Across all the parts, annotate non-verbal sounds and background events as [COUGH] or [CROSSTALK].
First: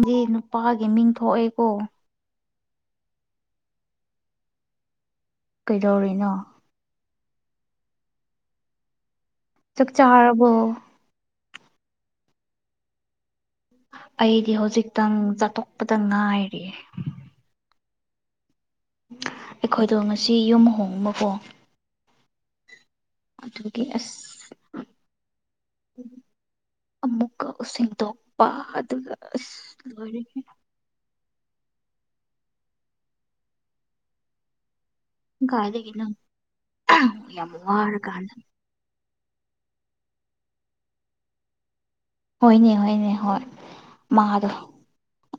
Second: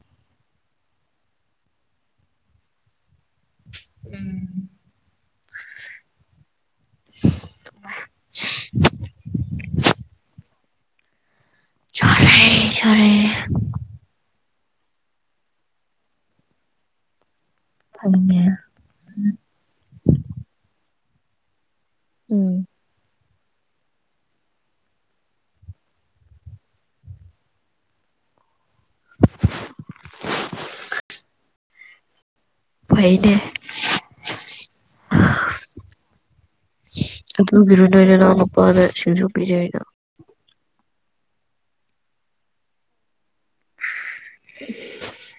ꯃꯤ ꯅꯨꯄꯥꯒꯤ ꯃꯤꯡ ꯊꯣꯛꯑꯦꯀꯣ ꯎꯝ ꯀꯩꯗꯧꯔꯤꯅꯣ ꯆꯥꯛ ꯆꯥꯔꯕꯣ ꯆꯥꯔꯦ ꯁꯥꯔꯦ ꯑꯩꯗꯤ ꯍꯧꯖꯤꯛꯇꯪ ꯆꯥꯇꯣꯛꯄꯗ ꯉꯥꯏꯔꯤꯌꯦ ꯐꯟꯉꯦ ꯑꯩꯈꯣꯏꯗꯣ ꯉꯁꯤ ꯌꯨꯝ ꯍꯣꯡꯕꯀꯣ ꯎꯝ ꯑꯗꯨꯒꯤ ꯑꯁ ꯑꯃꯨꯛꯀ ꯁꯦꯡꯗꯣꯛꯄ ꯑꯗꯨꯒ ꯑ ꯂꯣꯏꯔꯤꯒꯦ ꯐꯩꯅꯦ ꯀꯥꯏꯗꯒꯤꯦꯅ ꯌꯥꯝ ꯋꯥꯔ ꯀꯥꯟꯅ ꯑ ꯑ ꯑꯗꯨ ꯁꯨꯖ ꯆꯩ ꯍꯥꯏꯣ ꯍꯣꯏꯅꯦ ꯍꯣꯏꯅꯦ ꯍꯣꯏ ꯃꯥꯗꯣ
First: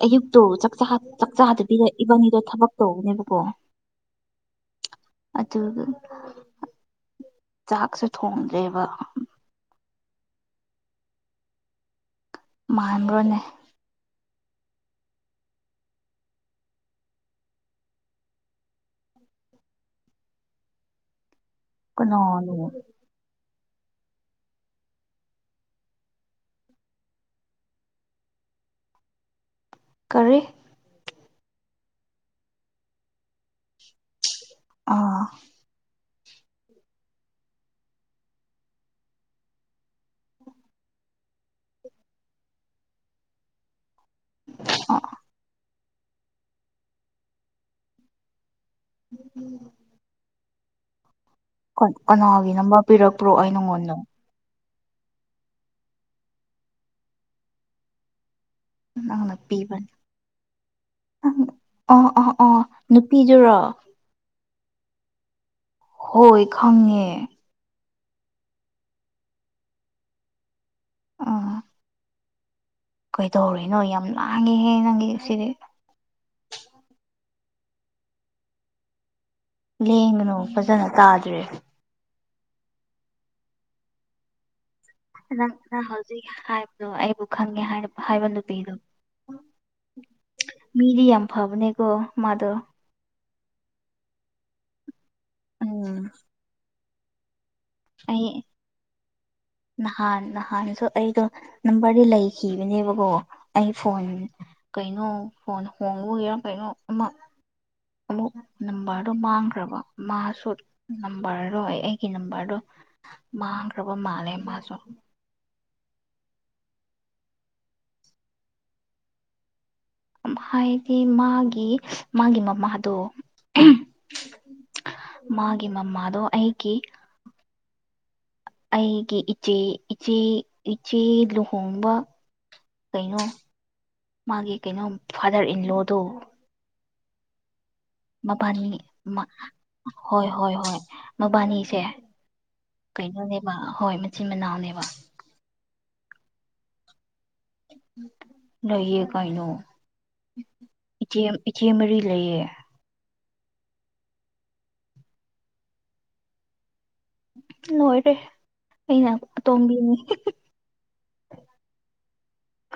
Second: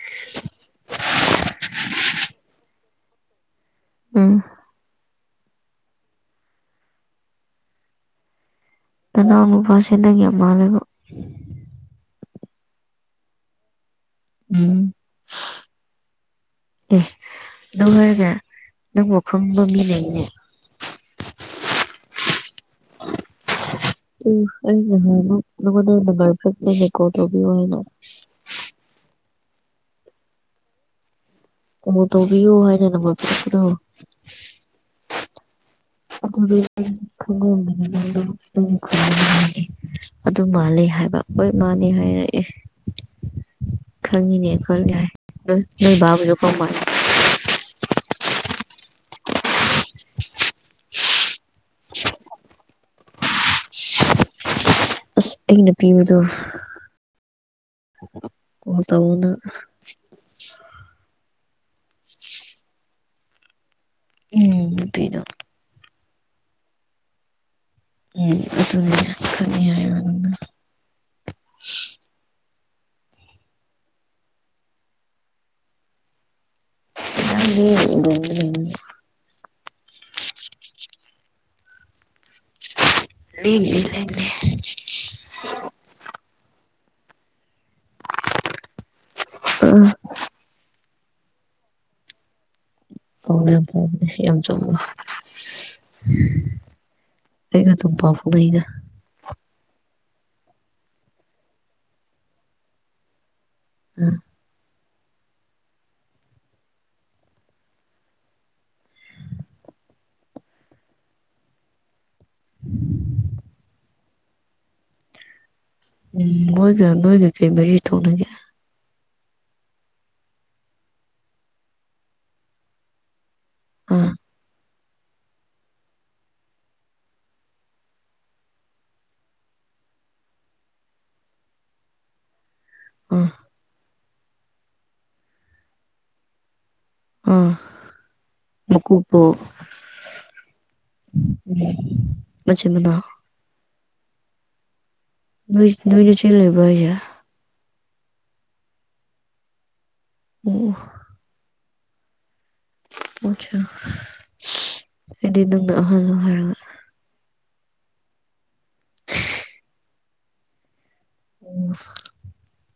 ꯑꯌꯨꯛ ꯇꯣ ꯆꯥꯛꯆꯥ ꯆꯥꯛꯆꯥꯗꯕꯤꯗ ꯏꯕꯥꯏꯅꯤꯗꯣ ꯊꯕꯛ ꯇꯧꯕꯅꯦꯕꯀꯣ ꯎꯝ ꯑꯗꯨꯒ ꯆꯥꯛꯁꯨ ꯊꯣꯡꯗ꯭ꯔꯦꯕ ꯑꯅꯥꯎ ꯅꯨꯄꯥꯁꯦꯟꯗꯒꯤ ꯑꯃꯥ ꯂꯩꯕ ꯃꯥꯟꯕ꯭ꯔꯣꯅꯦ ꯎꯝ ꯑꯦ ꯅꯪ ꯍꯥꯏꯔꯒ ꯅꯪꯕꯨ ꯈꯪꯕ ꯃꯤ ꯂꯩꯅꯦ ꯀꯅꯥꯅ [INAUDIBLE] ꯑꯩꯅꯦ ꯍꯅ ꯀꯒ ꯐꯀꯣꯗꯅ ꯀꯔꯤ ꯀꯣꯜ ꯇꯧꯕꯤꯌꯨ ꯍꯥꯏꯅ ꯅꯝꯕ꯭ꯔ ꯄꯤꯔꯛꯄꯗꯣ ꯑꯥ [UNINTELLIGIBLE] ꯑꯗꯨ ꯃꯥꯜꯂꯤ ꯍꯥꯏꯕ ꯍꯣꯏ ꯃꯥꯅꯤ ꯍꯥꯏꯔꯛꯑꯦ ꯈꯪꯉꯤꯅꯦ ꯑꯩ ꯈꯣꯏ ꯌꯥꯣꯏ ꯅꯣꯏ ꯕꯥꯕꯨꯁꯨ ꯀꯥꯎꯃꯜ ꯎꯝ ꯎꯝ [INAUDIBLE] ꯀꯅꯥꯒꯤ ꯅꯝꯕꯔ ꯄꯤꯔꯛꯄ꯭ꯔꯣ ꯑꯩ ꯅꯪꯉꯣꯟꯗ ꯑꯩꯅ ꯄꯤꯕꯗꯣ ꯀꯣꯜ ꯇꯧꯅ ꯅꯪꯅ ꯄꯤꯕꯅꯦ ꯑꯪ ꯑ ꯑꯥ ꯑꯣ ꯅꯨꯄꯤꯗꯨꯔꯣ ꯎꯝ ꯊꯩꯅꯣ ꯍꯣꯏ ꯈꯪꯉꯦ ꯎꯝ ꯑꯗꯨꯗꯤ ꯈꯅꯤ ꯍꯥꯏꯕ ꯑꯗꯨ ꯑꯣ ꯀꯩꯗꯧꯔꯤꯅꯣ ꯌꯥꯝ ꯂꯥꯡꯉꯤꯍꯦ ꯅꯪꯒꯤ ꯁꯤꯗꯤ ꯑꯣꯡ ꯂꯦꯡꯒꯅꯨ ꯐꯖꯅ ꯇꯥꯗ꯭ꯔꯦ ꯂꯦꯝꯗꯦ ꯂꯦꯝꯗꯦ ꯅꯪ ꯅꯪ ꯍꯧꯖꯤꯛ ꯍꯥꯏꯕꯗꯣ ꯑꯩꯕꯨ ꯈꯪꯉꯦ ꯍꯥꯏꯔꯛ ꯍꯥꯏꯕ ꯅꯨꯄꯤꯗꯣ ꯎꯝ ꯃꯤꯗꯤ ꯌꯥꯝ ꯐꯕꯅꯦꯀꯣ ꯃꯥꯗꯣ ꯑꯣ ꯌꯥꯝ ꯐꯥꯎꯅꯦꯦ ꯌꯥꯝ ꯆꯨꯝꯕ ꯎꯝ ꯑꯩꯩꯒ ꯑꯗꯨꯝ ꯄꯥꯎ ꯑꯩ ꯐꯥꯎꯅꯩꯗꯥ ꯅꯍꯥꯟ ꯅꯍꯥꯟꯁꯨ ꯑꯩꯗꯣ ꯅꯝꯕꯔꯗꯤ ꯂꯩꯈꯤꯕꯅꯦꯕꯀꯣ ꯑꯩ ꯐꯣꯟ ꯀꯩꯅꯣ ꯐꯣꯟ ꯍꯣꯡꯕ ꯑꯣꯏꯒꯦꯔꯥ ꯀꯩꯅꯣ ꯑꯃ ꯑꯃꯨꯛ ꯅꯝꯕꯔꯗꯨꯣ ꯃꯥꯡꯈ꯭ꯔꯕ ꯃꯥꯁꯨ ꯅꯝꯕꯔꯗꯣꯏ ꯑꯩ ꯑꯩꯒꯤ ꯅꯝꯕ꯭ꯔꯗꯣ ꯃꯥꯥꯡꯈ꯭ꯔꯕ ꯃꯥꯜꯂꯦ ꯃꯥꯁꯨ ꯎꯝ ꯃꯣꯏꯒ ꯅꯣꯏꯒ ꯀꯩ ꯃꯔꯤ ꯊꯣꯛꯅꯒꯦ ꯍꯥꯏꯗꯤ ꯃꯥꯒꯤ ꯃꯥꯒꯤ ꯃꯃꯥꯗꯣ ꯎ ꯃꯥꯒꯤ ꯃꯃꯥꯗꯣ ꯑꯩꯒꯤ ꯑꯩꯒꯤ ꯏꯆꯦ ꯏꯆꯦ ꯏꯆꯦ ꯂꯨꯍꯣꯡꯕ ꯀꯩꯅꯣ ꯑꯥ ꯃꯥꯒꯤ ꯀꯩꯅꯣ ꯐꯥꯗꯔ ꯏꯟ ꯂꯣꯗꯣ ꯎꯝ ꯃꯕꯥꯅꯤ ꯍꯣꯏ ꯍꯣꯏ ꯍꯣꯏ ꯃꯕꯥꯅꯤꯁꯦ ꯃꯆꯤꯟ ꯃꯅꯥꯎ ꯀꯩꯅꯣꯅꯦꯕ ꯍꯣꯏ ꯃꯆꯤꯟ ꯃꯅꯥꯎꯅꯦꯕ ꯅꯣꯏ ꯅꯣꯏꯗꯤ ꯁꯤ ꯂꯩꯕ꯭ꯔꯣ ꯍꯥꯖꯦ ꯂꯏꯌꯦ ꯀꯥꯏꯅ ꯑꯣ ꯑꯣ ꯏꯆꯦ ꯏꯆꯦ ꯃꯔꯤ ꯂꯩꯌꯦ ꯑꯣꯠꯆꯥ ꯑꯩꯗꯤ ꯅꯪꯅ ꯑꯍꯜꯂ ꯍꯥꯏꯔꯒꯥ ꯂꯣꯏꯔꯦ ꯑꯩꯅ ꯑꯇꯣꯝꯕꯤꯅꯤ ꯎꯝ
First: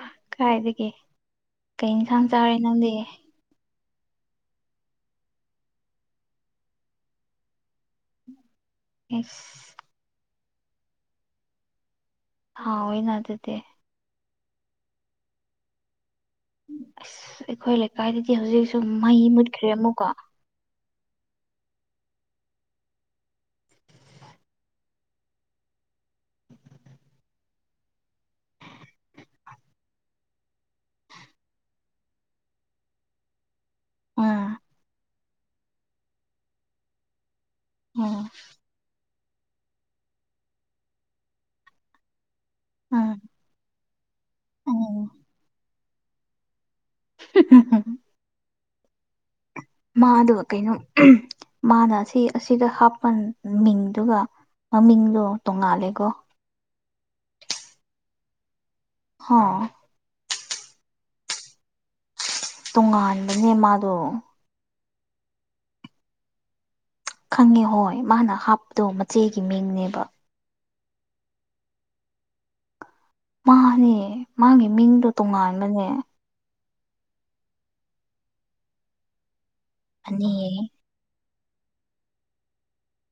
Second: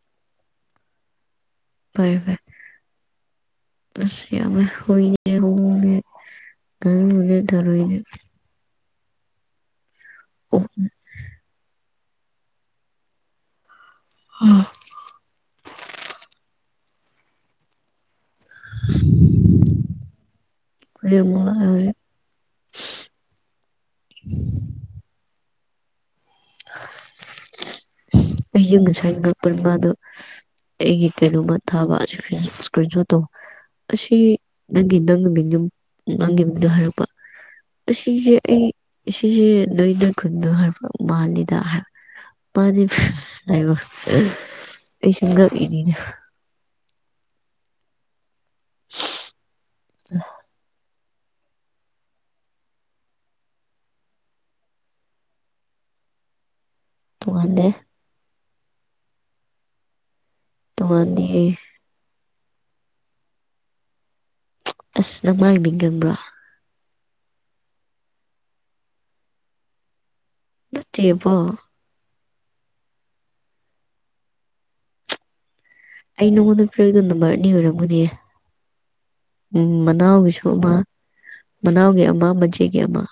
ꯑꯥ ꯍ ꯀꯥꯏ ꯂꯩꯒꯦ ꯀꯩ ꯐꯔꯦ ꯏꯟꯁꯥꯡ ꯐꯔꯦ ꯆꯥꯔꯦ ꯅꯪꯗꯤ ꯑꯁ ꯌꯝꯃꯤꯍꯦ ꯑꯩꯈꯣꯏ ꯃꯤ ꯑꯍꯨꯝꯃꯨꯛꯅꯦ ꯉꯥꯅꯨꯅꯦ ꯊꯥꯔꯣꯏꯅꯦ ꯍ ꯑꯣ ꯍꯥꯎ ꯑꯣꯏ ꯅ ꯑꯗꯨꯗꯤ ꯑꯥ ꯑꯁ ꯑꯩꯈꯣꯏ ꯂꯩꯀꯥꯏꯗꯗꯤ ꯍꯧꯖꯤꯛꯁꯨ ꯃꯩ ꯃꯨꯠꯈ꯭ꯔꯦ ꯑꯃꯨꯛꯀꯣ ꯍ ꯑꯩꯁꯨ ꯉꯁꯥꯏ ꯉꯥꯛꯄꯕꯥꯗꯣ ꯑꯩꯒꯤ ꯀꯔꯃ ꯊꯁꯨꯣ ꯑꯁꯤ ꯎꯝ ꯅꯪꯒꯤ ꯅꯪꯒꯤ ꯃꯤ ꯅꯪꯒꯤ ꯃꯤꯗꯣ ꯍꯥꯏꯔꯛꯄ ꯎꯝ ꯑꯁꯤꯁꯦ ꯑꯩ ꯁꯦꯁꯦ ꯅꯣꯏꯅ ꯈꯨꯟꯗ ꯍꯥ ꯃꯥ ꯂꯤꯗ ꯍꯥꯏ ꯃꯥꯅꯤ ꯎꯝ ꯍꯥꯏꯕ ꯄ ꯎꯝ ꯁꯨꯝ ꯀꯅꯤꯅ [UNINTELLIGIBLE] [UNINTELLIGIBLE] ꯃꯥꯗꯣ ꯀꯩꯅꯣ ꯃꯥꯅ ꯑꯁꯤ ꯑꯁꯤꯗ ꯍꯥꯞꯄ ꯃꯤꯡꯗꯨꯒ ꯃꯃꯤꯡꯗꯣ ꯇꯣꯡꯉꯥꯜꯂꯦꯀꯣ ꯇꯨꯡꯉꯥꯟꯗꯦ ꯍꯥ ꯅꯣꯉꯥꯟꯂꯤꯍꯦ ꯇꯣꯉꯥꯟꯕꯅꯦ ꯃꯥꯗꯣ ꯑꯁ ꯅꯪ ꯃꯥꯏ ꯃꯤꯡ ꯈꯪꯕ꯭ꯔꯥ ꯈꯪꯉꯦ ꯍꯣꯏ ꯃꯥꯅ ꯍꯥꯞꯄꯗꯣ ꯃꯆꯦꯒꯤ ꯃꯤꯡꯅꯦꯕ ꯅꯠꯇꯦꯕꯣ ꯃꯥꯅꯦ ꯃꯥꯒꯤ ꯃꯤꯡꯗꯣ ꯇꯣꯡꯉꯥꯟꯕꯅꯦ ꯑꯩ ꯅꯉꯣꯟꯗ ꯄ꯭ꯔꯗ ꯅꯝꯕꯔ ꯑꯅꯤ ꯑꯣꯏꯔꯝꯒꯅꯤ ꯎ ꯑꯅꯤ ꯃꯅꯥꯎꯒꯤꯁꯨ ꯑꯃ ꯃꯅꯥꯎꯒꯤ ꯑꯃ ꯃꯆꯦꯒꯤ ꯑꯃ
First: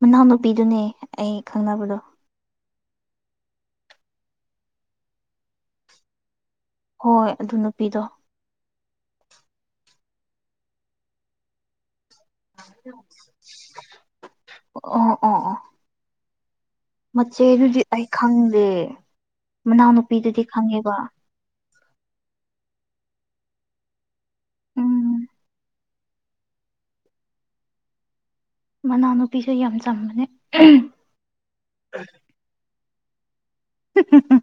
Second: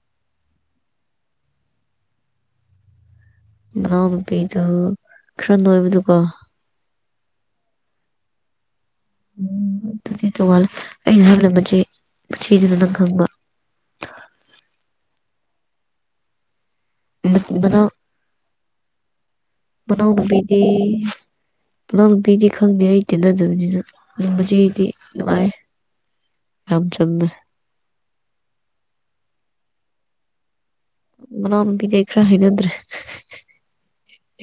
ꯃꯅꯥꯎꯅꯨꯄꯤꯗꯨꯅꯦ ꯑꯩ ꯈꯪꯅꯕꯗꯣ ꯃꯅꯥꯎ ꯅꯨꯨꯄꯤꯗꯨ ꯈꯔ ꯅꯣꯏꯕꯗꯨꯀꯣ ꯍꯣꯏ ꯑꯗꯨ ꯅꯨꯄꯤꯗꯣ ꯎꯝ ꯑꯗꯨꯗꯤ ꯇꯣꯡꯉꯥꯜꯂꯦ ꯑꯩꯅ ꯍꯜꯂꯝꯕ ꯃꯆꯦ ꯃꯆꯦꯗꯨꯅ ꯅꯪ ꯈꯪꯕ ꯑꯣ ꯑꯣ ꯑꯣ ꯃꯆꯦꯗꯨꯗꯤ ꯃꯅꯥꯎ ꯑꯩ ꯈꯪꯗꯦ ꯃꯅꯥꯎꯅꯨꯄꯤꯗꯨꯗꯤ ꯃꯅꯥꯎꯅꯨꯄꯤꯗꯤ ꯈꯪꯉꯦꯕ ꯃꯅꯥꯎꯅꯨꯄꯤꯗꯤ ꯈꯪꯗꯦ ꯑꯩ ꯇꯦꯟꯅꯗꯕꯅꯤꯅ ꯑꯗꯨꯝꯕꯖ ꯑꯩꯗꯤ ꯎꯝ ꯅꯨꯡꯉꯥꯏ ꯌꯥꯝꯝ ꯆꯝꯃꯦ ꯃꯅꯥꯎꯅꯨꯄꯤꯁꯨ ꯌꯝ ꯆꯝꯕꯅꯦ ꯃꯅꯥꯎꯅꯨꯄꯤꯗꯤ ꯑꯩ ꯈ꯭ꯔꯥ ꯍꯩꯅꯗ꯭ꯔꯦ ꯍꯤꯍꯤꯍꯤ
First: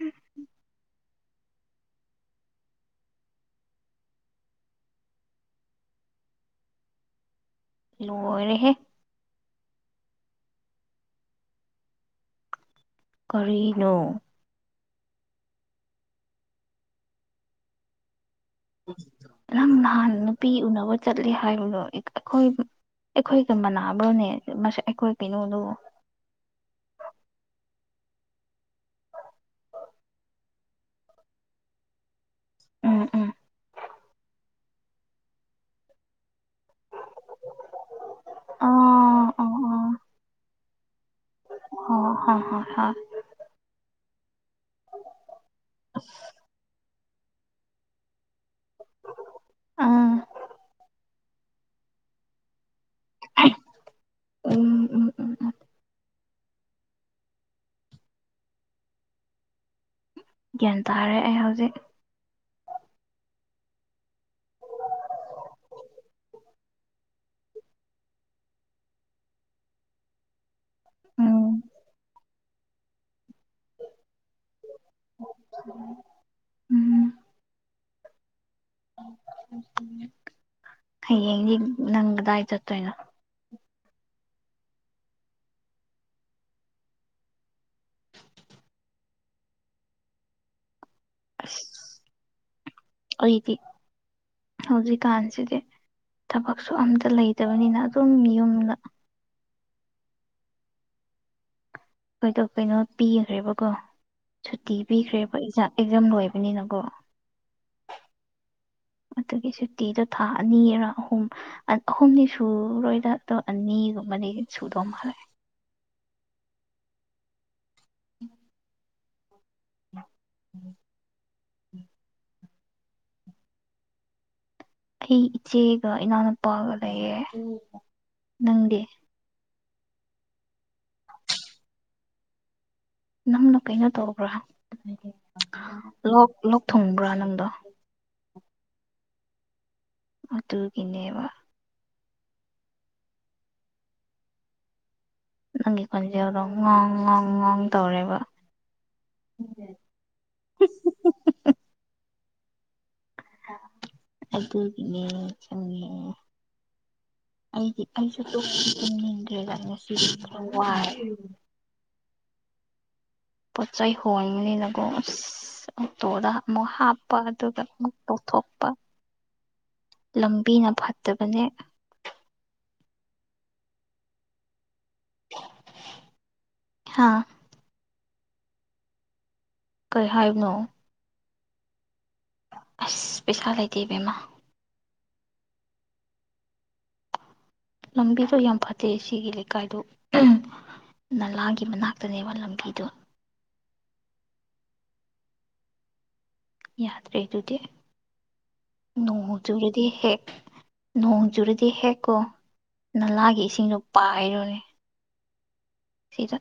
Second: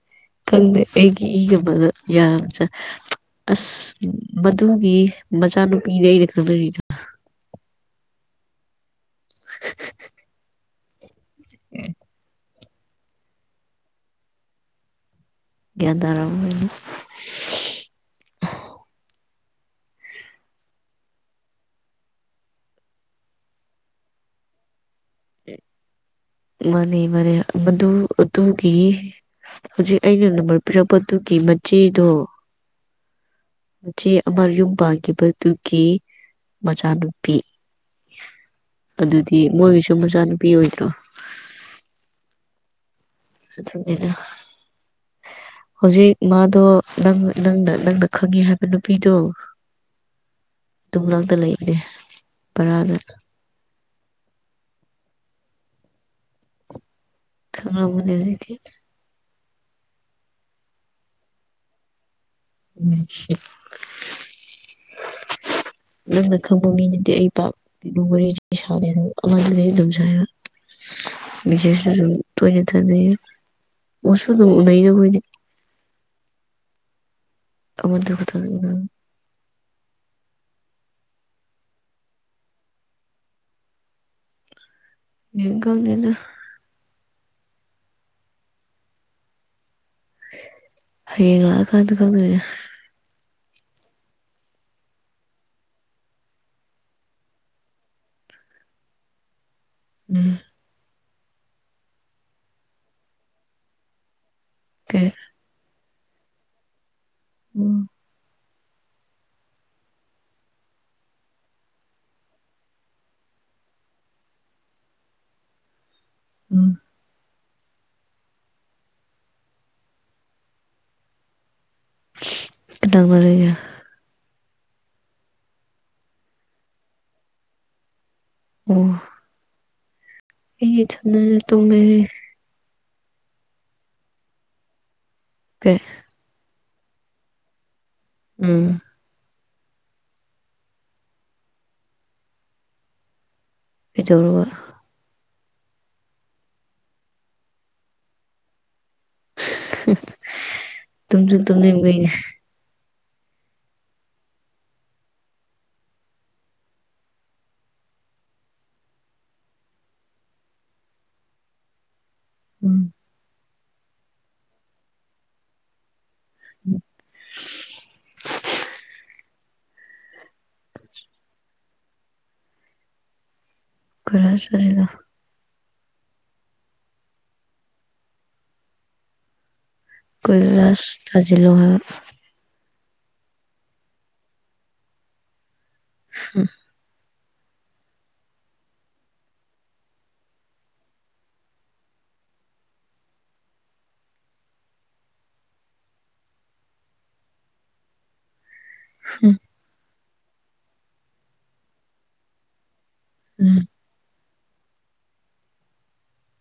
ꯎꯝ ꯈꯪꯗꯦ ꯑꯩꯒꯤ ꯏꯒ ꯃꯔ ꯌꯥꯝꯆꯥ ꯑꯁ ꯃꯗꯨꯒꯤ ꯃꯆꯥꯅꯨꯄꯤꯅꯦ ꯑꯩꯅ ꯈꯪꯅꯔꯤꯗꯣ ꯂꯣꯏꯔꯦꯍꯦ [UNINTELLIGIBLE] ꯀꯥꯔꯤꯅꯣ ꯒꯌꯟꯇꯥꯔꯥꯝꯗꯨꯏꯅꯤ ꯅꯪ ꯅꯍꯥꯟ ꯅꯨꯄꯤ ꯎꯅꯕ ꯆꯠꯂꯤ ꯍꯥꯏꯕꯗꯣ ꯑꯩꯈꯣꯏ ꯑꯩꯈꯣꯏꯒ ꯃꯅꯥꯕ꯭ꯔꯣꯅꯦ ꯃꯥꯁꯦ ꯑꯩꯈꯣꯏ ꯀꯩꯅꯣꯗꯣ ꯃꯥꯟꯅꯦ ꯃꯥꯟꯅꯦ ꯃꯗꯨ ꯑꯗꯨꯒꯤ ꯍꯧꯖꯤꯛ ꯑꯩꯅ ꯅꯝꯕ꯭ꯔ ꯄꯤꯔꯛꯄꯗꯨꯒꯤ ꯃꯆꯦꯗꯣ ꯎꯝ ꯎꯝ ꯃꯆꯦ ꯑꯃ ꯌꯨꯝ ꯄꯥꯟꯒꯤꯕꯗꯨꯒꯤ ꯃꯆꯥꯅꯨꯄꯤ ꯑꯣ ꯑꯗꯨꯗꯤ ꯑꯣ ꯃꯣꯏꯒꯤꯁꯨ ꯃꯆꯥꯅꯨꯄꯤ ꯑꯣꯏꯗ꯭ꯔꯣ ꯑꯣ ꯍ ꯍ ꯍ ꯑꯗꯨꯅꯤꯅ ꯍꯧꯖꯤꯛ ꯃꯥꯗꯣ ꯅꯪ ꯅꯪꯅ ꯅꯪꯅ ꯈꯪꯉꯤ ꯍꯥꯏꯕ ꯅꯨꯄꯤꯗꯣ ꯗꯨꯃꯅꯥꯛꯇ ꯂꯩ ꯑꯦ ꯄꯥꯔꯗ ꯑꯍꯝ ꯎꯝ ꯎꯝ ꯎꯝ ꯎꯝ ꯈꯪꯅꯕꯨꯗꯤ ꯂꯩꯇꯦ ꯒ꯭ꯌꯥꯟ ꯇꯥꯔꯦ ꯑꯩ ꯍꯧꯖꯤꯛ [UNINTELLIGIBLE] ꯅꯪꯅ ꯈꯪꯕ ꯃꯤ ꯅꯠꯇꯦ ꯑꯩ ꯄꯥꯎ ꯔ ꯁꯦ ꯑꯗꯝꯁ [UNINTELLIGIBLE] ꯎꯝ ꯃꯦꯁꯦꯁꯁꯨ ꯑꯗꯨꯝ ꯇꯣꯏꯅꯩ ꯊꯥꯅꯩ ꯎꯁꯨ ꯑꯗꯨꯝ ꯎꯅꯩꯗ ꯑꯩꯈꯣꯏ [UNINTELLIGIBLE] ꯎꯝ [UNINTELLIGIBLE] ꯍꯥꯌꯦꯡꯗꯤ ꯅꯪ ꯀꯗꯥꯏ ꯆꯠꯇꯣꯏꯅꯣ ꯌꯦꯡ ꯈꯪꯅꯤꯗ ꯍꯩꯌꯦꯡ ꯂꯥꯛꯑ ꯑꯁ ꯀꯥꯟꯗ ꯈꯪꯗꯨꯏꯅꯦ ꯑꯩꯗꯤ ꯍꯧꯖꯤꯛꯀꯥꯟꯁꯤꯗꯤ ꯊꯕꯛꯁꯨ ꯑꯝꯇ ꯂꯩꯇꯕꯅꯤꯅ ꯑꯗꯨꯝ ꯌꯨꯝꯗ ꯎꯝ ꯑꯩꯏꯗꯣ ꯀꯩꯅꯣ ꯄꯤꯈ꯭ꯔꯦꯕꯀꯣ ꯁꯨꯇꯤ ꯀꯩ ꯄꯤꯈ꯭ꯔꯦꯕꯖꯥ ꯑꯦꯛꯖꯥꯝ ꯂꯣꯏꯕꯅꯤꯅꯀꯣ ꯎꯝ ꯑꯗꯨꯒꯤ ꯁꯨꯇꯤꯗꯣ ꯊꯥ ꯑꯅꯤꯔ ꯑꯍꯨꯝ ꯑꯍꯨꯝꯅꯤ ꯁꯨꯔꯣꯏꯗ ꯑꯗꯣ ꯑꯅꯤꯒꯨꯝꯕꯗꯤ ꯁꯨꯗꯧ ꯃꯥꯜꯂꯦ ꯎꯝ [UNINTELLIGIBLE] ꯎꯝ ꯎꯝ [UNINTELLIGIBLE] ꯑꯩ ꯏꯆꯦꯒ ꯏꯅꯥꯎꯅꯨꯄꯥꯒ ꯂꯩꯌꯦ ꯅꯪꯗꯤ ꯑꯩꯗꯤ ꯢꯊꯟꯅꯅ ꯇꯨꯝꯃꯦꯍꯦ ꯅꯪꯅ ꯀꯩꯅꯣ ꯇꯧꯕ꯭ꯔꯥ ꯀꯩ ꯂꯣꯛ ꯂꯣꯛ ꯊꯨꯡꯕ꯭ꯔꯥ ꯅꯪꯗꯣ ꯎꯝ ꯑꯗꯨꯒꯤꯅꯦꯕ ꯀꯩꯗꯧ ꯔꯨꯕ ꯅꯪꯒꯤ ꯈꯣꯟꯖꯦꯜꯗꯣ ꯉꯣꯡ ꯉꯣꯡ ꯉꯣꯡ ꯇꯧꯔꯦꯕ ꯇꯨꯝꯖꯨ ꯇꯨꯝꯅꯤꯡꯕꯤꯅꯤ ꯍꯥ ꯑꯗꯨꯒꯤꯅꯦ ꯆꯪꯕꯤꯅꯦ ꯑꯩꯗꯤ ꯑꯩꯁꯨ ꯇꯨꯝ ꯇꯨꯝꯅꯤꯡꯗꯒꯔꯦꯗ ꯑꯩ ꯉꯥꯁꯤꯗꯤ ꯋꯥꯏ ꯎꯝ ꯄꯣꯠ ꯆꯩꯩ ꯍꯣꯟꯕꯅꯤꯅꯀꯣ ꯑꯁ ꯑꯣꯇꯣꯗ ꯑꯃꯨꯛ ꯍꯥꯞꯄ ꯑꯗꯨꯒ ꯑꯃꯨꯛ ꯄꯨꯊꯣꯛꯄ ꯂꯝꯕꯤꯅ ꯐꯠꯇꯕꯅꯦ ꯀꯗꯥꯏ ꯆꯠꯂꯤꯅꯣ ꯍꯥꯥ ꯀꯩ ꯍꯥꯏꯕꯅꯣ ꯀꯣꯏꯂꯥꯁ ꯊꯥꯖꯤꯂꯣ ꯍꯥꯏꯕ ꯑꯥꯁ ꯄꯩꯁꯥ ꯂꯩꯇꯦ ꯏꯕꯦꯝꯃ [UNINTELLIGIBLE] ꯂꯝꯕꯤꯗꯣ ꯌꯥꯝ ꯐꯠꯇꯦ ꯁꯤꯒꯤ ꯂꯩꯀꯥꯏꯗꯣ ꯅꯂꯥꯒꯤ ꯃꯅꯥꯛꯇꯅꯦꯕ ꯂꯝꯕꯤꯗꯣ ꯌꯥꯗ꯭ꯔꯦ ꯑꯗꯨꯗꯤ ꯅꯣꯡ ꯆꯨꯔꯗꯤ ꯍꯦꯛ ꯅꯣꯡ ꯆꯨꯔꯗꯤ ꯍꯦꯛꯀꯣ ꯅꯂꯥꯒꯤ ꯎꯝ ꯏꯁꯤꯡꯗꯣ ꯄꯥꯏꯔꯨꯅꯦ ꯁꯤꯗ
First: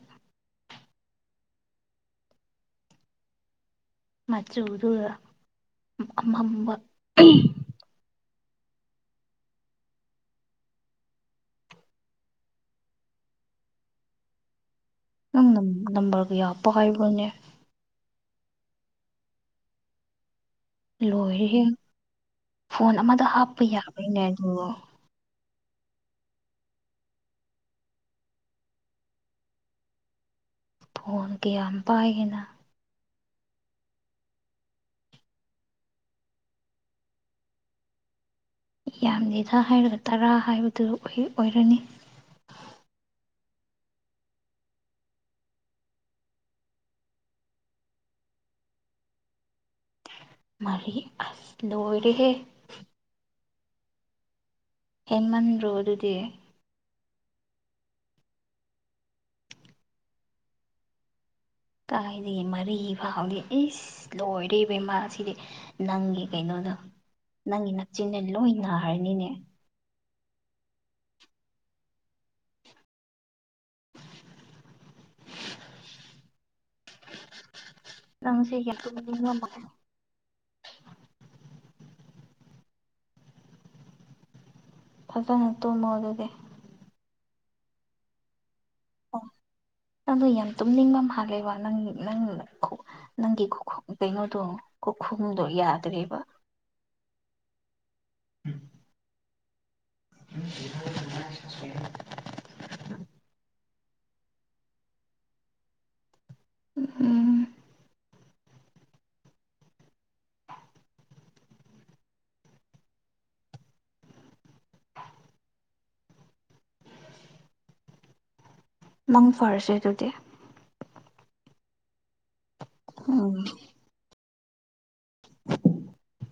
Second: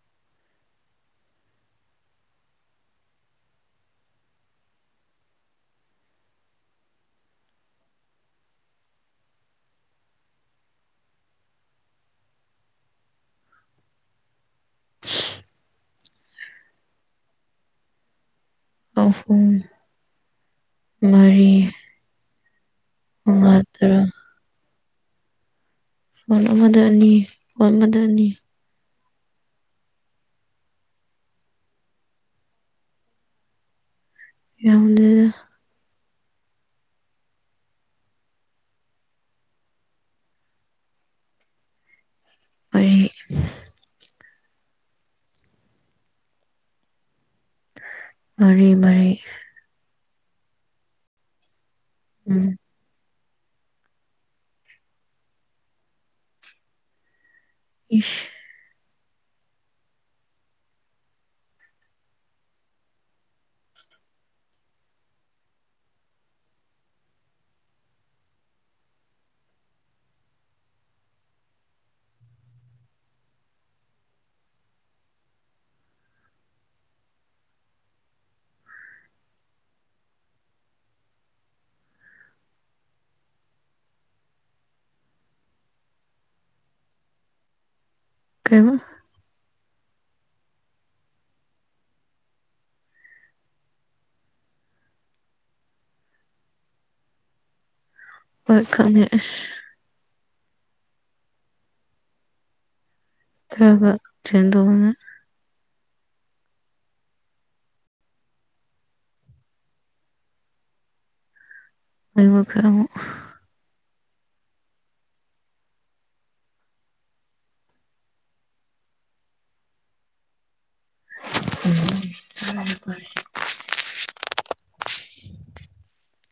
ꯃꯆꯨꯗꯨꯔꯥ ꯑꯃꯝꯕ ꯍ [INAUDIBLE] ꯅꯪ ꯅꯝꯕꯔꯒ ꯌꯥꯄ ꯄꯥꯏꯕꯔꯣꯅꯦ ꯑꯍꯨꯝ ꯃꯔꯤ ꯂꯣꯏꯔꯦꯍꯦ ꯐꯣꯟ ꯑꯃꯗ ꯃꯉꯥ ꯍꯥꯞꯄ ꯇꯔꯥ ꯌꯥꯕꯩꯅꯦ ꯑꯗꯣ ꯃꯥꯟ ꯑꯃꯗ ꯑꯅꯤ ꯋꯥꯟ ꯑꯃꯗ ꯑꯅꯤ ꯐꯣꯟ ꯀꯌꯥꯝ ꯄꯥꯏꯒꯦꯅ ꯌꯥꯎꯗ ꯌꯥꯝꯗꯦꯗ ꯍꯥꯏꯔꯒ ꯇꯔꯥ ꯍꯥꯏꯕꯗꯨ ꯑꯣꯢ ꯑꯣꯏꯔꯅꯤ [UNINTELLIGIBLE] ꯃꯔꯤ ꯃꯔꯤ ꯃꯔꯤ ꯑꯁ ꯂꯣꯏꯔꯦꯍꯦ ꯎꯝ ꯍꯦꯟꯃꯟꯗ꯭ꯔꯣ ꯑꯗꯨꯗꯤ ꯏꯁ ꯀꯥꯏꯗꯒꯤ ꯃꯔꯤ ꯐꯥꯎꯗꯤ ꯏꯁ ꯂꯣꯏꯔꯤꯕ ꯏꯃ ꯁꯤꯗꯤ ꯅꯪꯒꯤ ꯀꯩꯅꯣꯗ ꯅꯪꯒꯤ ꯅꯛꯆꯤꯟꯅ ꯂꯣꯏ ꯅꯥꯔꯅꯤꯅꯦ [UNINTELLIGIBLE] ꯅꯪ ꯁꯤꯒꯤ ꯌꯝ ꯇꯨꯝꯅꯤꯡꯕ ꯃꯥꯂꯤ ꯐꯖꯅ ꯇꯨꯝꯃꯣ ꯑꯗꯨꯗꯤ ꯀꯩꯕ ꯅꯪꯗꯣ ꯌꯥꯝ ꯇꯨꯝꯅꯤꯡꯕ ꯃꯥꯜꯂꯦꯕ ꯅꯪ ꯅꯪ ꯈꯣ ꯅꯪꯒꯤ ꯀꯩꯅꯣꯗꯣ ꯈꯨꯈꯨꯝꯗꯣ ꯌꯥꯗ꯭ꯔꯦꯕ ꯍꯣꯏ ꯈꯪꯗꯦ ꯑꯁ [UNINTELLIGIBLE] ꯈꯔꯥꯒ [UNINTELLIGIBLE] ꯎꯝ ꯑꯩꯣꯏꯕꯨꯈ ꯅꯪ ꯐꯔꯁꯦ ꯑꯗꯨꯗꯤ ꯑꯝ ꯎꯝ ꯐꯅꯗꯨꯝ ꯐꯥꯔꯦ ꯎꯝ [INAUDIBLE]